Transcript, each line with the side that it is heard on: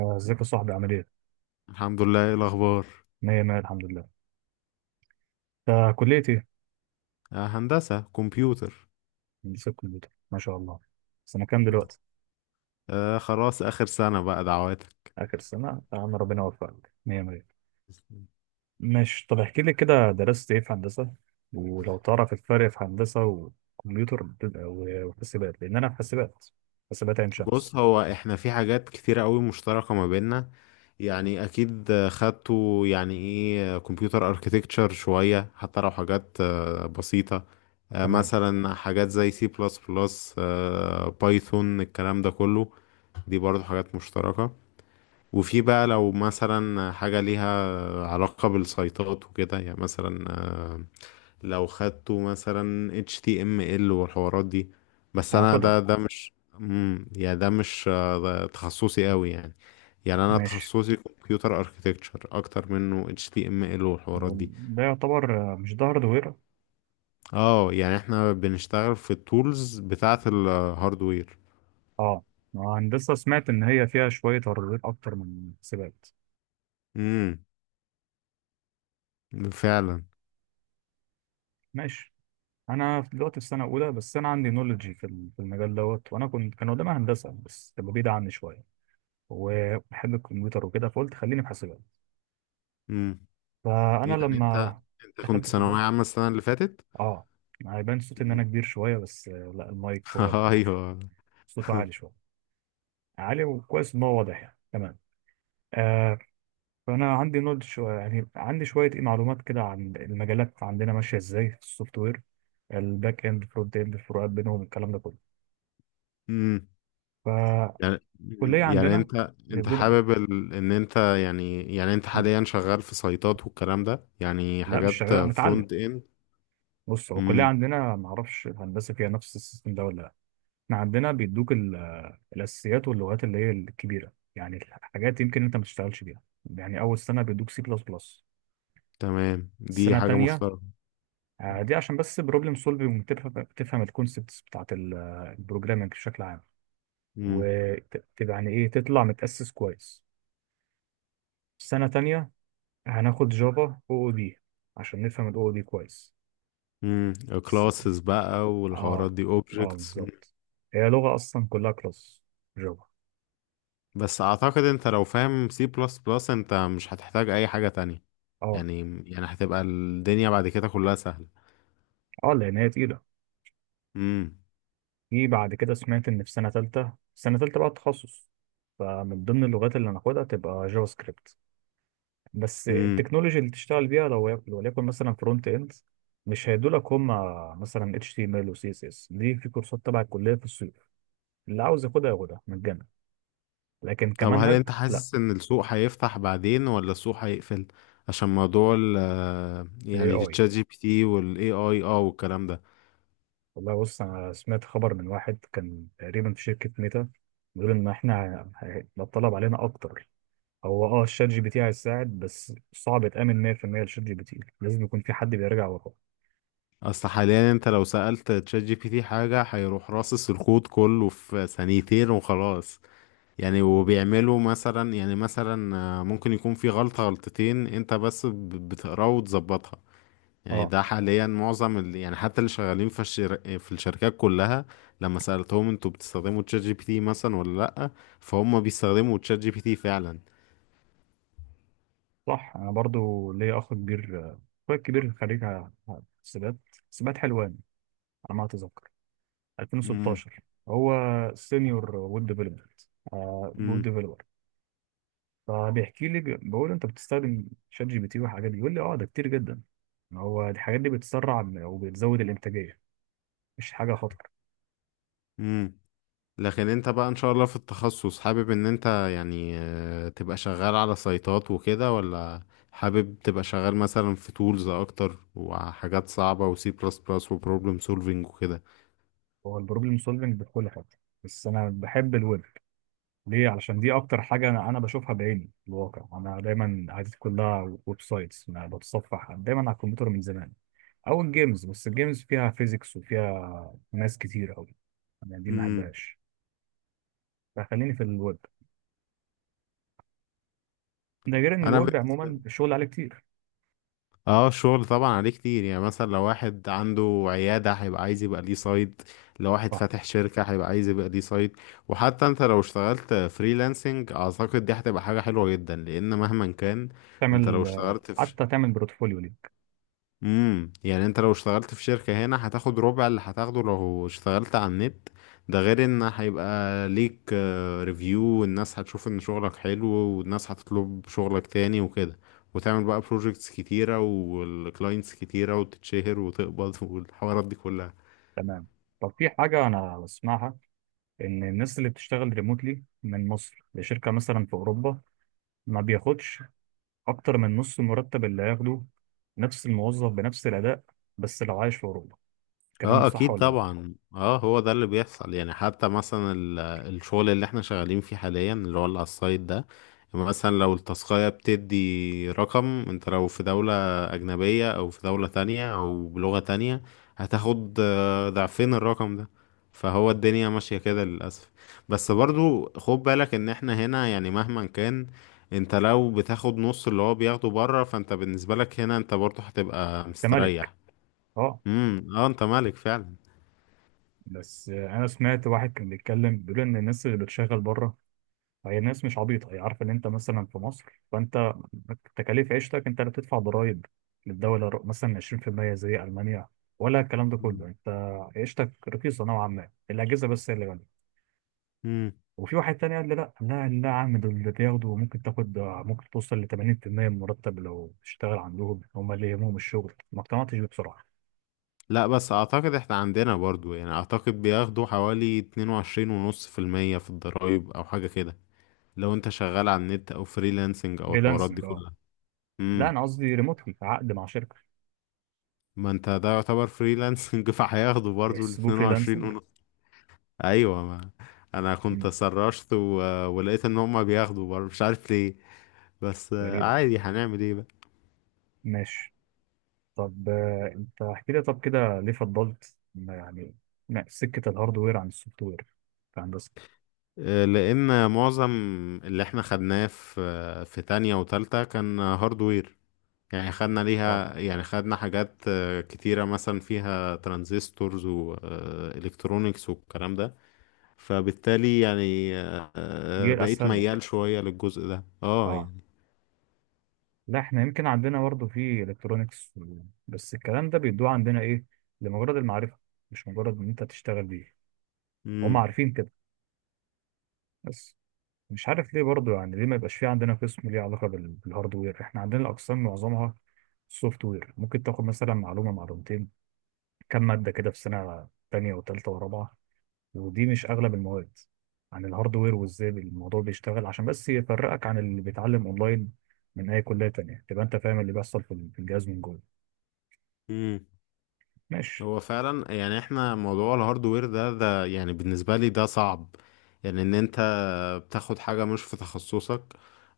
right: آه، ازيك يا صاحبي؟ عامل ايه؟
left: الحمد لله، ايه الاخبار؟
right: مية مية، الحمد لله. انت كلية ايه؟
left: آه، هندسة كمبيوتر.
right: هندسة كمبيوتر، ما شاء الله. سنة كام دلوقتي؟
left: آه، خلاص اخر سنة بقى، دعواتك.
right: آخر سنة يا عم، ربنا يوفقك مية مية. ماشي، طب احكي لي كده، درست ايه في هندسة؟ ولو تعرف الفرق في هندسة و وحاسبات، لأن أنا في حاسبات، حاسبات عين
left: بص،
right: شمس.
left: هو احنا في حاجات كتيرة قوي مشتركة ما بيننا. يعني اكيد، خدتوا يعني ايه كمبيوتر اركيتكتشر شوية، حتى لو حاجات بسيطة.
right: تمام،
left: مثلا حاجات زي سي بلس بلس، بايثون، الكلام ده كله، دي برضو حاجات مشتركة. وفي بقى لو مثلا حاجة ليها علاقة بالسيطات وكده، يعني مثلا، لو خدته مثلا HTML والحوارات دي. بس انا ده
right: هاخدها.
left: ده مش. يعني ده مش، ده تخصصي قوي يعني. يعني انا
right: ماشي،
left: تخصصي كمبيوتر اركتكتشر اكتر منه HTML والحوارات دي.
right: ده يعتبر مش ده هاردوير؟
left: اه، يعني احنا بنشتغل في التولز بتاعة الهاردوير.
right: اه، هندسة سمعت إن هي فيها شوية هاردوير أكتر من حاسبات.
left: امم. فعلا.
right: ماشي، دلوقتي في سنه اولى، بس انا عندي نولوجي في في المجال دوت، وانا كنت كان قدامي هندسه بس تبقى بعيده عني شويه، وبحب الكمبيوتر وكده، فقلت خليني في حاسبات.
left: امم
right: فانا
left: يعني انت
right: لما
left: انت كنت
right: دخلت
left: ثانوية
right: الكليه،
left: عامة السنة اللي فاتت؟
right: اه، ما هيبان صوتي ان انا
left: امم.
right: كبير شويه بس لا، المايك هو اللي
left: ايوه.
right: صوته عالي شويه، عالي وكويس ان هو واضح يعني. تمام. آه، فانا عندي نولج شويه، يعني عندي شويه ايه معلومات كده عن المجالات عندنا ماشيه ازاي في السوفت وير، الباك اند، فرونت اند، الفروقات بينهم، الكلام ده كله.
left: مم. يعني
right: فالكليه
left: يعني
right: عندنا،
left: انت حابب ان انت، يعني انت
right: مم،
left: حاليا شغال في سايتات والكلام ده، يعني
right: لا مش
left: حاجات
right: شغال، متعلم.
left: فرونت اند؟
right: بص، هو الكليه
left: امم.
right: عندنا ما اعرفش الهندسه فيها نفس السيستم ده ولا لا. احنا عندنا بيدوك الاساسيات واللغات اللي هي الكبيره، يعني الحاجات يمكن انت ما تشتغلش بيها. يعني اول سنه بيدوك سي بلس بلس.
left: تمام، دي
right: السنه
left: حاجة
right: الثانيه
left: مشتركة.
right: دي عشان بس بروبلم سولفنج، تفهم الكونسبتس بتاعت البروجرامنج بشكل عام،
left: امم.
right: وتبقى يعني ايه تطلع متاسس كويس. السنه الثانيه هناخد جافا او او دي، عشان نفهم الاو او دي كويس.
left: امم. كلاسز بقى
right: اه،
left: والحوارات دي
right: اه
left: اوبجكتس.
right: بالظبط، هي لغة أصلا كلها كلاس، جافا.
left: بس اعتقد انت لو فاهم سي بلس بلس، انت مش هتحتاج اي حاجة تانية.
right: اه،
left: يعني يعني هتبقى الدنيا بعد كده كلها سهلة.
right: اه لأن هي تقيلة. في بعد كده سمعت إن في سنة تالتة، سنة تالتة بقى تخصص، فمن ضمن اللغات اللي هناخدها تبقى جافا سكريبت. بس
left: امم.
right: التكنولوجي اللي تشتغل بيها لو وليكن مثلا فرونت إند، مش هيدولك هما، مثلا اتش تي ام ال وسي اس اس، دي في كورسات تبع الكلية في الصيف، اللي عاوز ياخدها ياخدها مجانا، لكن
left: طب، هل
right: كمنهج
left: انت
right: لا.
left: حاسس ان السوق هيفتح بعدين ولا السوق هيقفل؟ عشان موضوع
right: الاي
left: يعني
right: اي،
left: التشات جي بي تي والاي اي، والكلام ده.
right: والله بص، انا سمعت خبر من واحد كان تقريبا في شركه ميتا، بيقول ان احنا هيبقى الطلب علينا اكتر. هو اه الشات جي بي تي هيساعد، بس صعب تامن 100% الشات جي بي تي، لازم يكون في حد بيراجع وراه.
left: اصل حاليا انت لو سألت تشات جي بي تي حاجة هيروح راصص الكود كله في ثانيتين وخلاص. يعني وبيعملوا مثلا، ممكن يكون في غلطة غلطتين، انت بس بتقراها وتظبطها. يعني
right: اه
left: ده حاليا معظم يعني حتى اللي شغالين في الشركات كلها، لما سألتهم انتوا بتستخدموا تشات جي بي تي مثلا ولا لأ، فهم بيستخدموا تشات جي بي تي فعلا.
right: صح، انا برضو ليا اخ كبير، اخويا الكبير خريج حسابات، حسابات حلوان على ما اتذكر،
left: امم.
right: 2016. هو سينيور ويب ديفلوبمنت، ويب
left: امم.
right: ديفلوبر. فبيحكي لي، بقول له انت بتستخدم شات جي بي تي والحاجات دي؟ يقول لي اه ده كتير جدا، ما هو الحاجات دي بتسرع وبتزود الانتاجيه، مش حاجه خطر.
left: امم. لكن انت بقى ان شاء الله في التخصص، حابب ان انت، تبقى شغال على سايتات وكده، ولا حابب تبقى شغال مثلا في تولز اكتر وحاجات صعبة وسي بلس بلس وبروبلم سولفينج وكده؟
right: هو البروبلم سولفنج بكل حاجه، بس انا بحب الويب. ليه؟ علشان دي اكتر حاجه انا بشوفها بعيني في الواقع، انا دايما عادتي كلها ويب سايتس، انا بتصفح دايما على الكمبيوتر من زمان، او الجيمز، بس الجيمز فيها فيزيكس وفيها ناس كتير قوي، انا دي ما
left: امم.
right: بحبهاش. فخليني في الويب، ده غير ان
left: انا
right: الويب
left: بالنسبة.
right: عموما الشغل عليه كتير.
left: اه، الشغل طبعا عليه كتير، يعني مثلا لو واحد عنده عيادة هيبقى عايز يبقى ليه سايت، لو واحد فاتح شركة هيبقى عايز يبقى ليه سايت. وحتى انت لو اشتغلت فريلانسنج اعتقد دي هتبقى حاجة حلوة جدا، لان مهما كان انت لو
right: تعمل
left: اشتغلت في.
right: حتى تعمل بورتفوليو ليك.
left: يعني انت لو اشتغلت في شركة هنا هتاخد ربع اللي هتاخده لو اشتغلت على النت. ده غير ان هيبقى ليك، ريفيو، والناس هتشوف ان شغلك حلو والناس هتطلب شغلك تاني وكده. وتعمل بقى بروجيكتس كتيرة والكلاينتس كتيرة وتتشهر وتقبض والحوارات دي كلها.
right: تمام. طب في حاجة أنا بسمعها، إن الناس اللي بتشتغل ريموتلي من مصر لشركة مثلا في أوروبا ما بياخدش أكتر من نص المرتب اللي هياخده نفس الموظف بنفس الأداء بس لو عايش في أوروبا. الكلام ده
left: اه
right: صح
left: اكيد
right: ولا لأ؟
left: طبعا، هو ده اللي بيحصل. يعني حتى مثلا الشغل اللي احنا شغالين فيه حاليا، اللي هو اللي على السايت ده، مثلا لو التاسكاية بتدي رقم، انت لو في دولة اجنبية او في دولة تانية او بلغة تانية، هتاخد ضعفين الرقم ده. فهو الدنيا ماشية كده للأسف. بس برضو خد بالك ان احنا هنا، يعني مهما كان انت لو بتاخد نص اللي هو بياخده بره، فانت بالنسبة لك هنا انت برضو هتبقى
right: أنت مالك؟
left: مستريح.
right: أه.
left: امم، اه، انت مالك فعلا.
right: بس أنا سمعت واحد كان بيتكلم، بيقول إن الناس اللي بتشتغل بره، فهي الناس مش عبيطة، هي عارفة إن أنت مثلا في مصر، فأنت تكاليف عيشتك، أنت اللي بتدفع ضرايب للدولة، مثلا 20% زي ألمانيا ولا الكلام ده كله،
left: مم.
right: أنت عيشتك رخيصة نوعا ما، الأجهزة بس هي اللي غالية.
left: مم.
right: وفي واحد تاني قال لي لا لا لا يا عم، دول اللي بياخدوا ممكن تاخد، ممكن توصل ل 80% من المرتب لو تشتغل عندهم، هم اللي يهمهم الشغل. ما اقتنعتش بيه بصراحة.
left: لا، بس اعتقد احنا عندنا برضو يعني اعتقد بياخدوا حوالي 22 ونص في المية في الضرايب او حاجة كده، لو انت شغال على النت او فريلانسنج او الحوارات دي
right: فريلانسنج اه.
left: كلها.
right: لا
left: امم.
right: أنا قصدي ريموتلي، عقد مع شركة.
left: ما انت ده يعتبر فريلانسنج فهياخدوا برضو ال
right: يحسبوه
left: 22
right: فريلانسنج.
left: ونص. ايوه، ما انا كنت
right: مم.
left: سرشت ولقيت ان هما بياخدوا برضو، مش عارف ليه. بس،
right: غريبة.
left: عادي، هنعمل ايه بقى؟
right: ماشي. طب انت احكي لي، طب كده ليه فضلت ما يعني سكه الهاردوير عن السوفت وير في هندسه؟
left: لان معظم اللي احنا خدناه في تانية وتالتة كان هاردوير. يعني خدنا
right: اه،
left: ليها، يعني خدنا حاجات كتيرة، مثلا فيها ترانزستورز والكترونيكس والكلام ده. فبالتالي يعني،
right: دي
left: بقيت
right: اسهل لك.
left: ميال شوية للجزء ده اه
right: اه،
left: يعني
right: لا احنا يمكن عندنا برضه في الكترونكس، بس الكلام ده بيدوه عندنا ايه؟ لمجرد المعرفه، مش مجرد ان انت تشتغل بيه. هم
left: امم.
right: عارفين كده، بس مش عارف ليه برضه، يعني ليه ما يبقاش في عندنا قسم ليه علاقه بالهاردوير؟ احنا عندنا الاقسام معظمها سوفت وير، ممكن تاخد مثلا معلومه معلومتين، كم ماده كده في سنه تانية وتالتة ورابعة، ودي مش اغلب المواد عن الهاردوير وازاي الموضوع بيشتغل، عشان بس يفرقك عن اللي بيتعلم اونلاين من اي كليه تانية، تبقى انت فاهم اللي بيحصل في الجهاز من جوه.
left: امم.
right: ماشي.
left: هو فعلا يعني احنا موضوع الهاردوير ده يعني بالنسبة لي ده صعب، يعني ان انت بتاخد حاجة مش في تخصصك،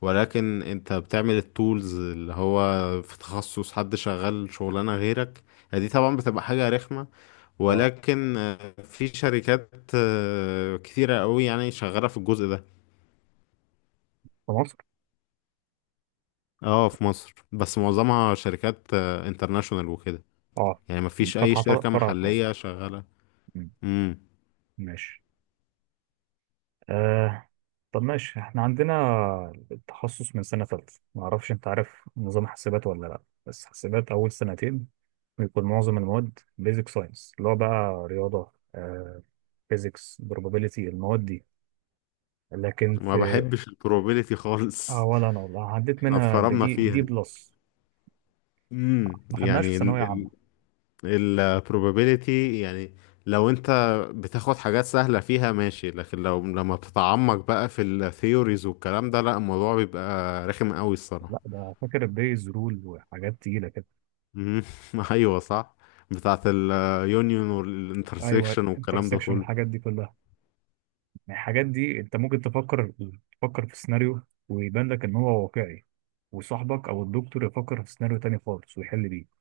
left: ولكن انت بتعمل التولز اللي هو في تخصص حد شغال شغلانة غيرك. يعني دي طبعا بتبقى حاجة رخمة.
right: اه،
left: ولكن، في شركات كتيرة قوي، يعني شغالة في الجزء ده.
right: في مصر.
left: اه في مصر، بس معظمها شركات انترناشونال وكده،
right: اه،
left: يعني ما فيش اي
right: فاتحه
left: شركة
right: فرع في مصر.
left: محلية شغالة.
right: مم.
left: امم.
right: ماشي. آه. طب ماشي، احنا عندنا التخصص من سنه ثالثه، ما اعرفش انت عارف نظام حاسبات ولا لا، بس حاسبات اول سنتين بيكون معظم المواد بيزك ساينس، اللي هو بقى رياضه، آه فيزيكس، probability، المواد دي، لكن
left: ما
right: في.
left: بحبش البروبابيليتي
right: اه
left: خالص.
right: ولا انا والله، عديت
left: احنا
right: منها
left: اتفرمنا
right: بدي دي
left: فيها.
right: بلس. ما خدناش في
left: يعني
right: ثانويه عامه.
left: البروبابيليتي، يعني لو انت بتاخد حاجات سهلة فيها ماشي، لكن لما بتتعمق بقى في الثيوريز والكلام ده، لا، الموضوع بيبقى رخم قوي الصراحة.
right: لا ده فاكر البيز رول وحاجات تقيله كده.
left: مم. ايوه، صح، بتاعت اليونيون
right: ايوه،
left: والانترسكشن والكلام ده
right: انترسكشن
left: كله.
right: الحاجات دي كلها، يعني الحاجات دي انت ممكن تفكر، تفكر في سيناريو ويبان لك ان هو واقعي، وصاحبك او الدكتور يفكر في سيناريو تاني خالص ويحل بيه.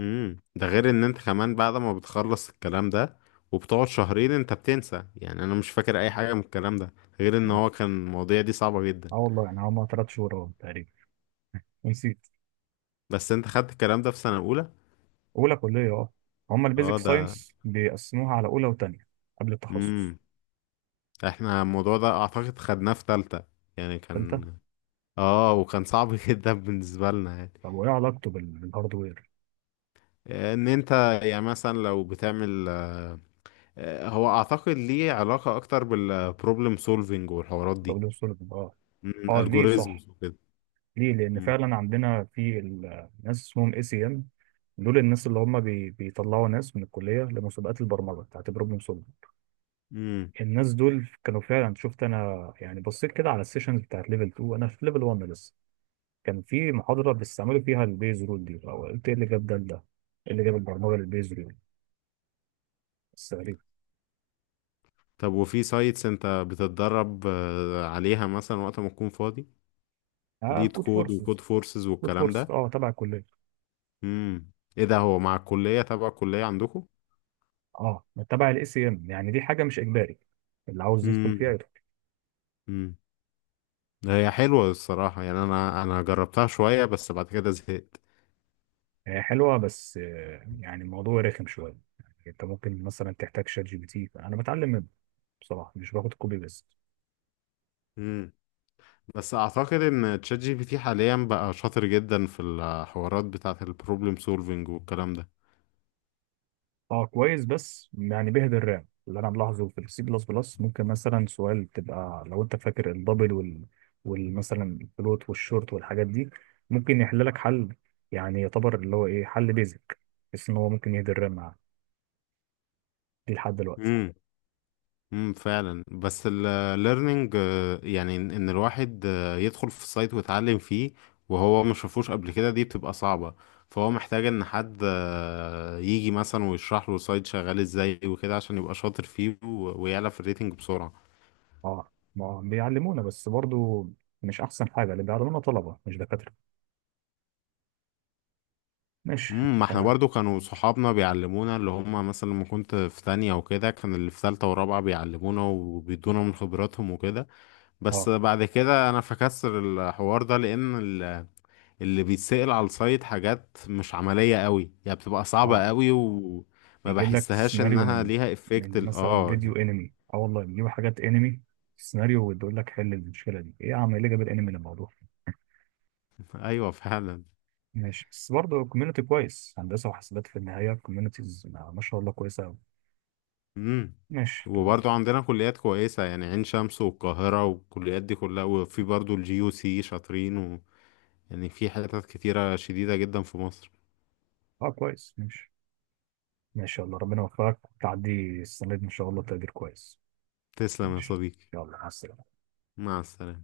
left: ده غير ان انت كمان بعد ما بتخلص الكلام ده وبتقعد شهرين انت بتنسى، يعني انا مش فاكر اي حاجه من الكلام ده، غير ان
right: مم.
left: هو كان المواضيع دي صعبه جدا.
right: اه والله، يعني هما ثلاث شهور اهو تقريبا ونسيت.
left: بس انت خدت الكلام ده في سنه اولى؟
right: اولى كليه اه، هما
left: اه،
right: البيزك
left: ده.
right: ساينس بيقسموها على اولى وتانية قبل التخصص.
left: امم. احنا الموضوع ده اعتقد خدناه في تالتة يعني،
right: تالتة.
left: كان، اه وكان صعب جدا بالنسبه لنا يعني.
right: طب وايه علاقته بالهاردوير؟
left: ان انت، يعني مثلا لو بتعمل، هو اعتقد ليه علاقة اكتر بالبروبلم سولفينج والحوارات دي،
right: راجل سوليفان، اه، اه ليه صح.
left: الجوريزمز وكده.
right: ليه؟ لان
left: مم.
right: فعلا عندنا في ناس اسمهم اي سي ام، دول الناس اللي هم بيطلعوا ناس من الكليه لمسابقات البرمجه بتاعت بروبلم سولفنج.
left: مم.
right: الناس دول كانوا فعلا، شفت انا يعني بصيت كده على السيشنز بتاعت ليفل 2، انا في ليفل 1 لسه، كان في محاضره بيستعملوا فيها البيز رول دي، او قلت ايه اللي جاب ده لده، ايه اللي جاب البرمجه للبيز رول؟ بس غريبه.
left: طب، وفي سايتس انت بتتدرب، عليها مثلا وقت ما تكون فاضي؟
right: اه،
left: ليد
right: كود
left: كود
right: فورسز.
left: وكود فورسز
right: كود
left: والكلام
right: فورس
left: ده.
right: اه تبع الكليه.
left: مم. ايه ده، هو مع الكلية، تبع الكلية عندكم؟
right: اه تبع الاي سي ام، يعني دي حاجه مش اجباري، اللي عاوز يدخل
left: مم.
right: فيها.
left: مم. هي حلوة الصراحة، يعني انا جربتها شوية بس بعد كده زهقت.
right: هي حلوه بس يعني الموضوع رخم شويه، يعني انت ممكن مثلا تحتاج شات جي بي تي، انا بتعلم منه بصراحه، مش باخد كوبي بيست.
left: مم. بس اعتقد ان تشات جي بي تي حاليا بقى شاطر جدا في الحوارات بتاعة البروبلم سولفينج والكلام ده.
right: اه كويس، بس يعني بيهدر الرام اللي انا ملاحظه في السي بلس بلس، ممكن مثلا سؤال تبقى لو انت فاكر الدبل وال، والمثلا الفلوت والشورت والحاجات دي، ممكن يحل لك حل، يعني يعتبر اللي هو ايه حل بيزك، بس ان هو ممكن يهدر الرام معاك دي لحد دلوقتي.
left: امم. امم، فعلا. بس الليرنينج، يعني إن الواحد، يدخل في السايت ويتعلم فيه وهو ما شافوش قبل كده، دي بتبقى صعبة. فهو محتاج ان حد، يجي مثلا ويشرح له السايت شغال ازاي وكده، عشان يبقى شاطر فيه ويعلى في الريتنج بسرعة.
right: اه، ما بيعلمونا بس برضو مش احسن حاجه، اللي بيعلمونا طلبه مش دكاتره. ماشي
left: ما احنا
right: تمام.
left: برضو كانوا صحابنا بيعلمونا، اللي هم مثلا لما كنت في تانية وكده كان اللي في تالتة ورابعة بيعلمونا وبيدونا من خبراتهم وكده. بس
right: اه.
left: بعد كده انا فكسر الحوار ده لان اللي بيتسأل على السايت حاجات مش عملية قوي يعني، بتبقى صعبة
right: اه،
left: قوي وما
right: بيجيب لك
left: بحسهاش
right: سيناريو
left: انها
right: من،
left: ليها افكت
right: من
left: ال...
right: مثلا
left: اه
right: فيديو
left: يعني
right: انمي، اه والله بيجيبوا حاجات انمي سيناريو، وبيقول لك حل المشكله دي ايه؟ يا عم ايه اللي جاب الانمي للموضوع؟
left: ايوه، فعلا.
right: ماشي، بس برضه كوميونتي كويس، هندسه وحاسبات في النهايه كوميونيتيز ما شاء الله كويسه قوي.
left: امم
right: ماشي تمام.
left: وبرضو عندنا كليات كويسة، يعني عين شمس والقاهرة والكليات دي كلها، وفي برضو الجي يو سي شاطرين. يعني في حتت كتيرة شديدة جدا في مصر.
right: اه كويس ماشي. ماشي يلا، ربنا يوفقك تعدي السنه دي ان شاء الله تقدير كويس.
left: تسلم يا
right: ماشي.
left: صديقي.
right: يلا مع السلامه.
left: مع السلامة.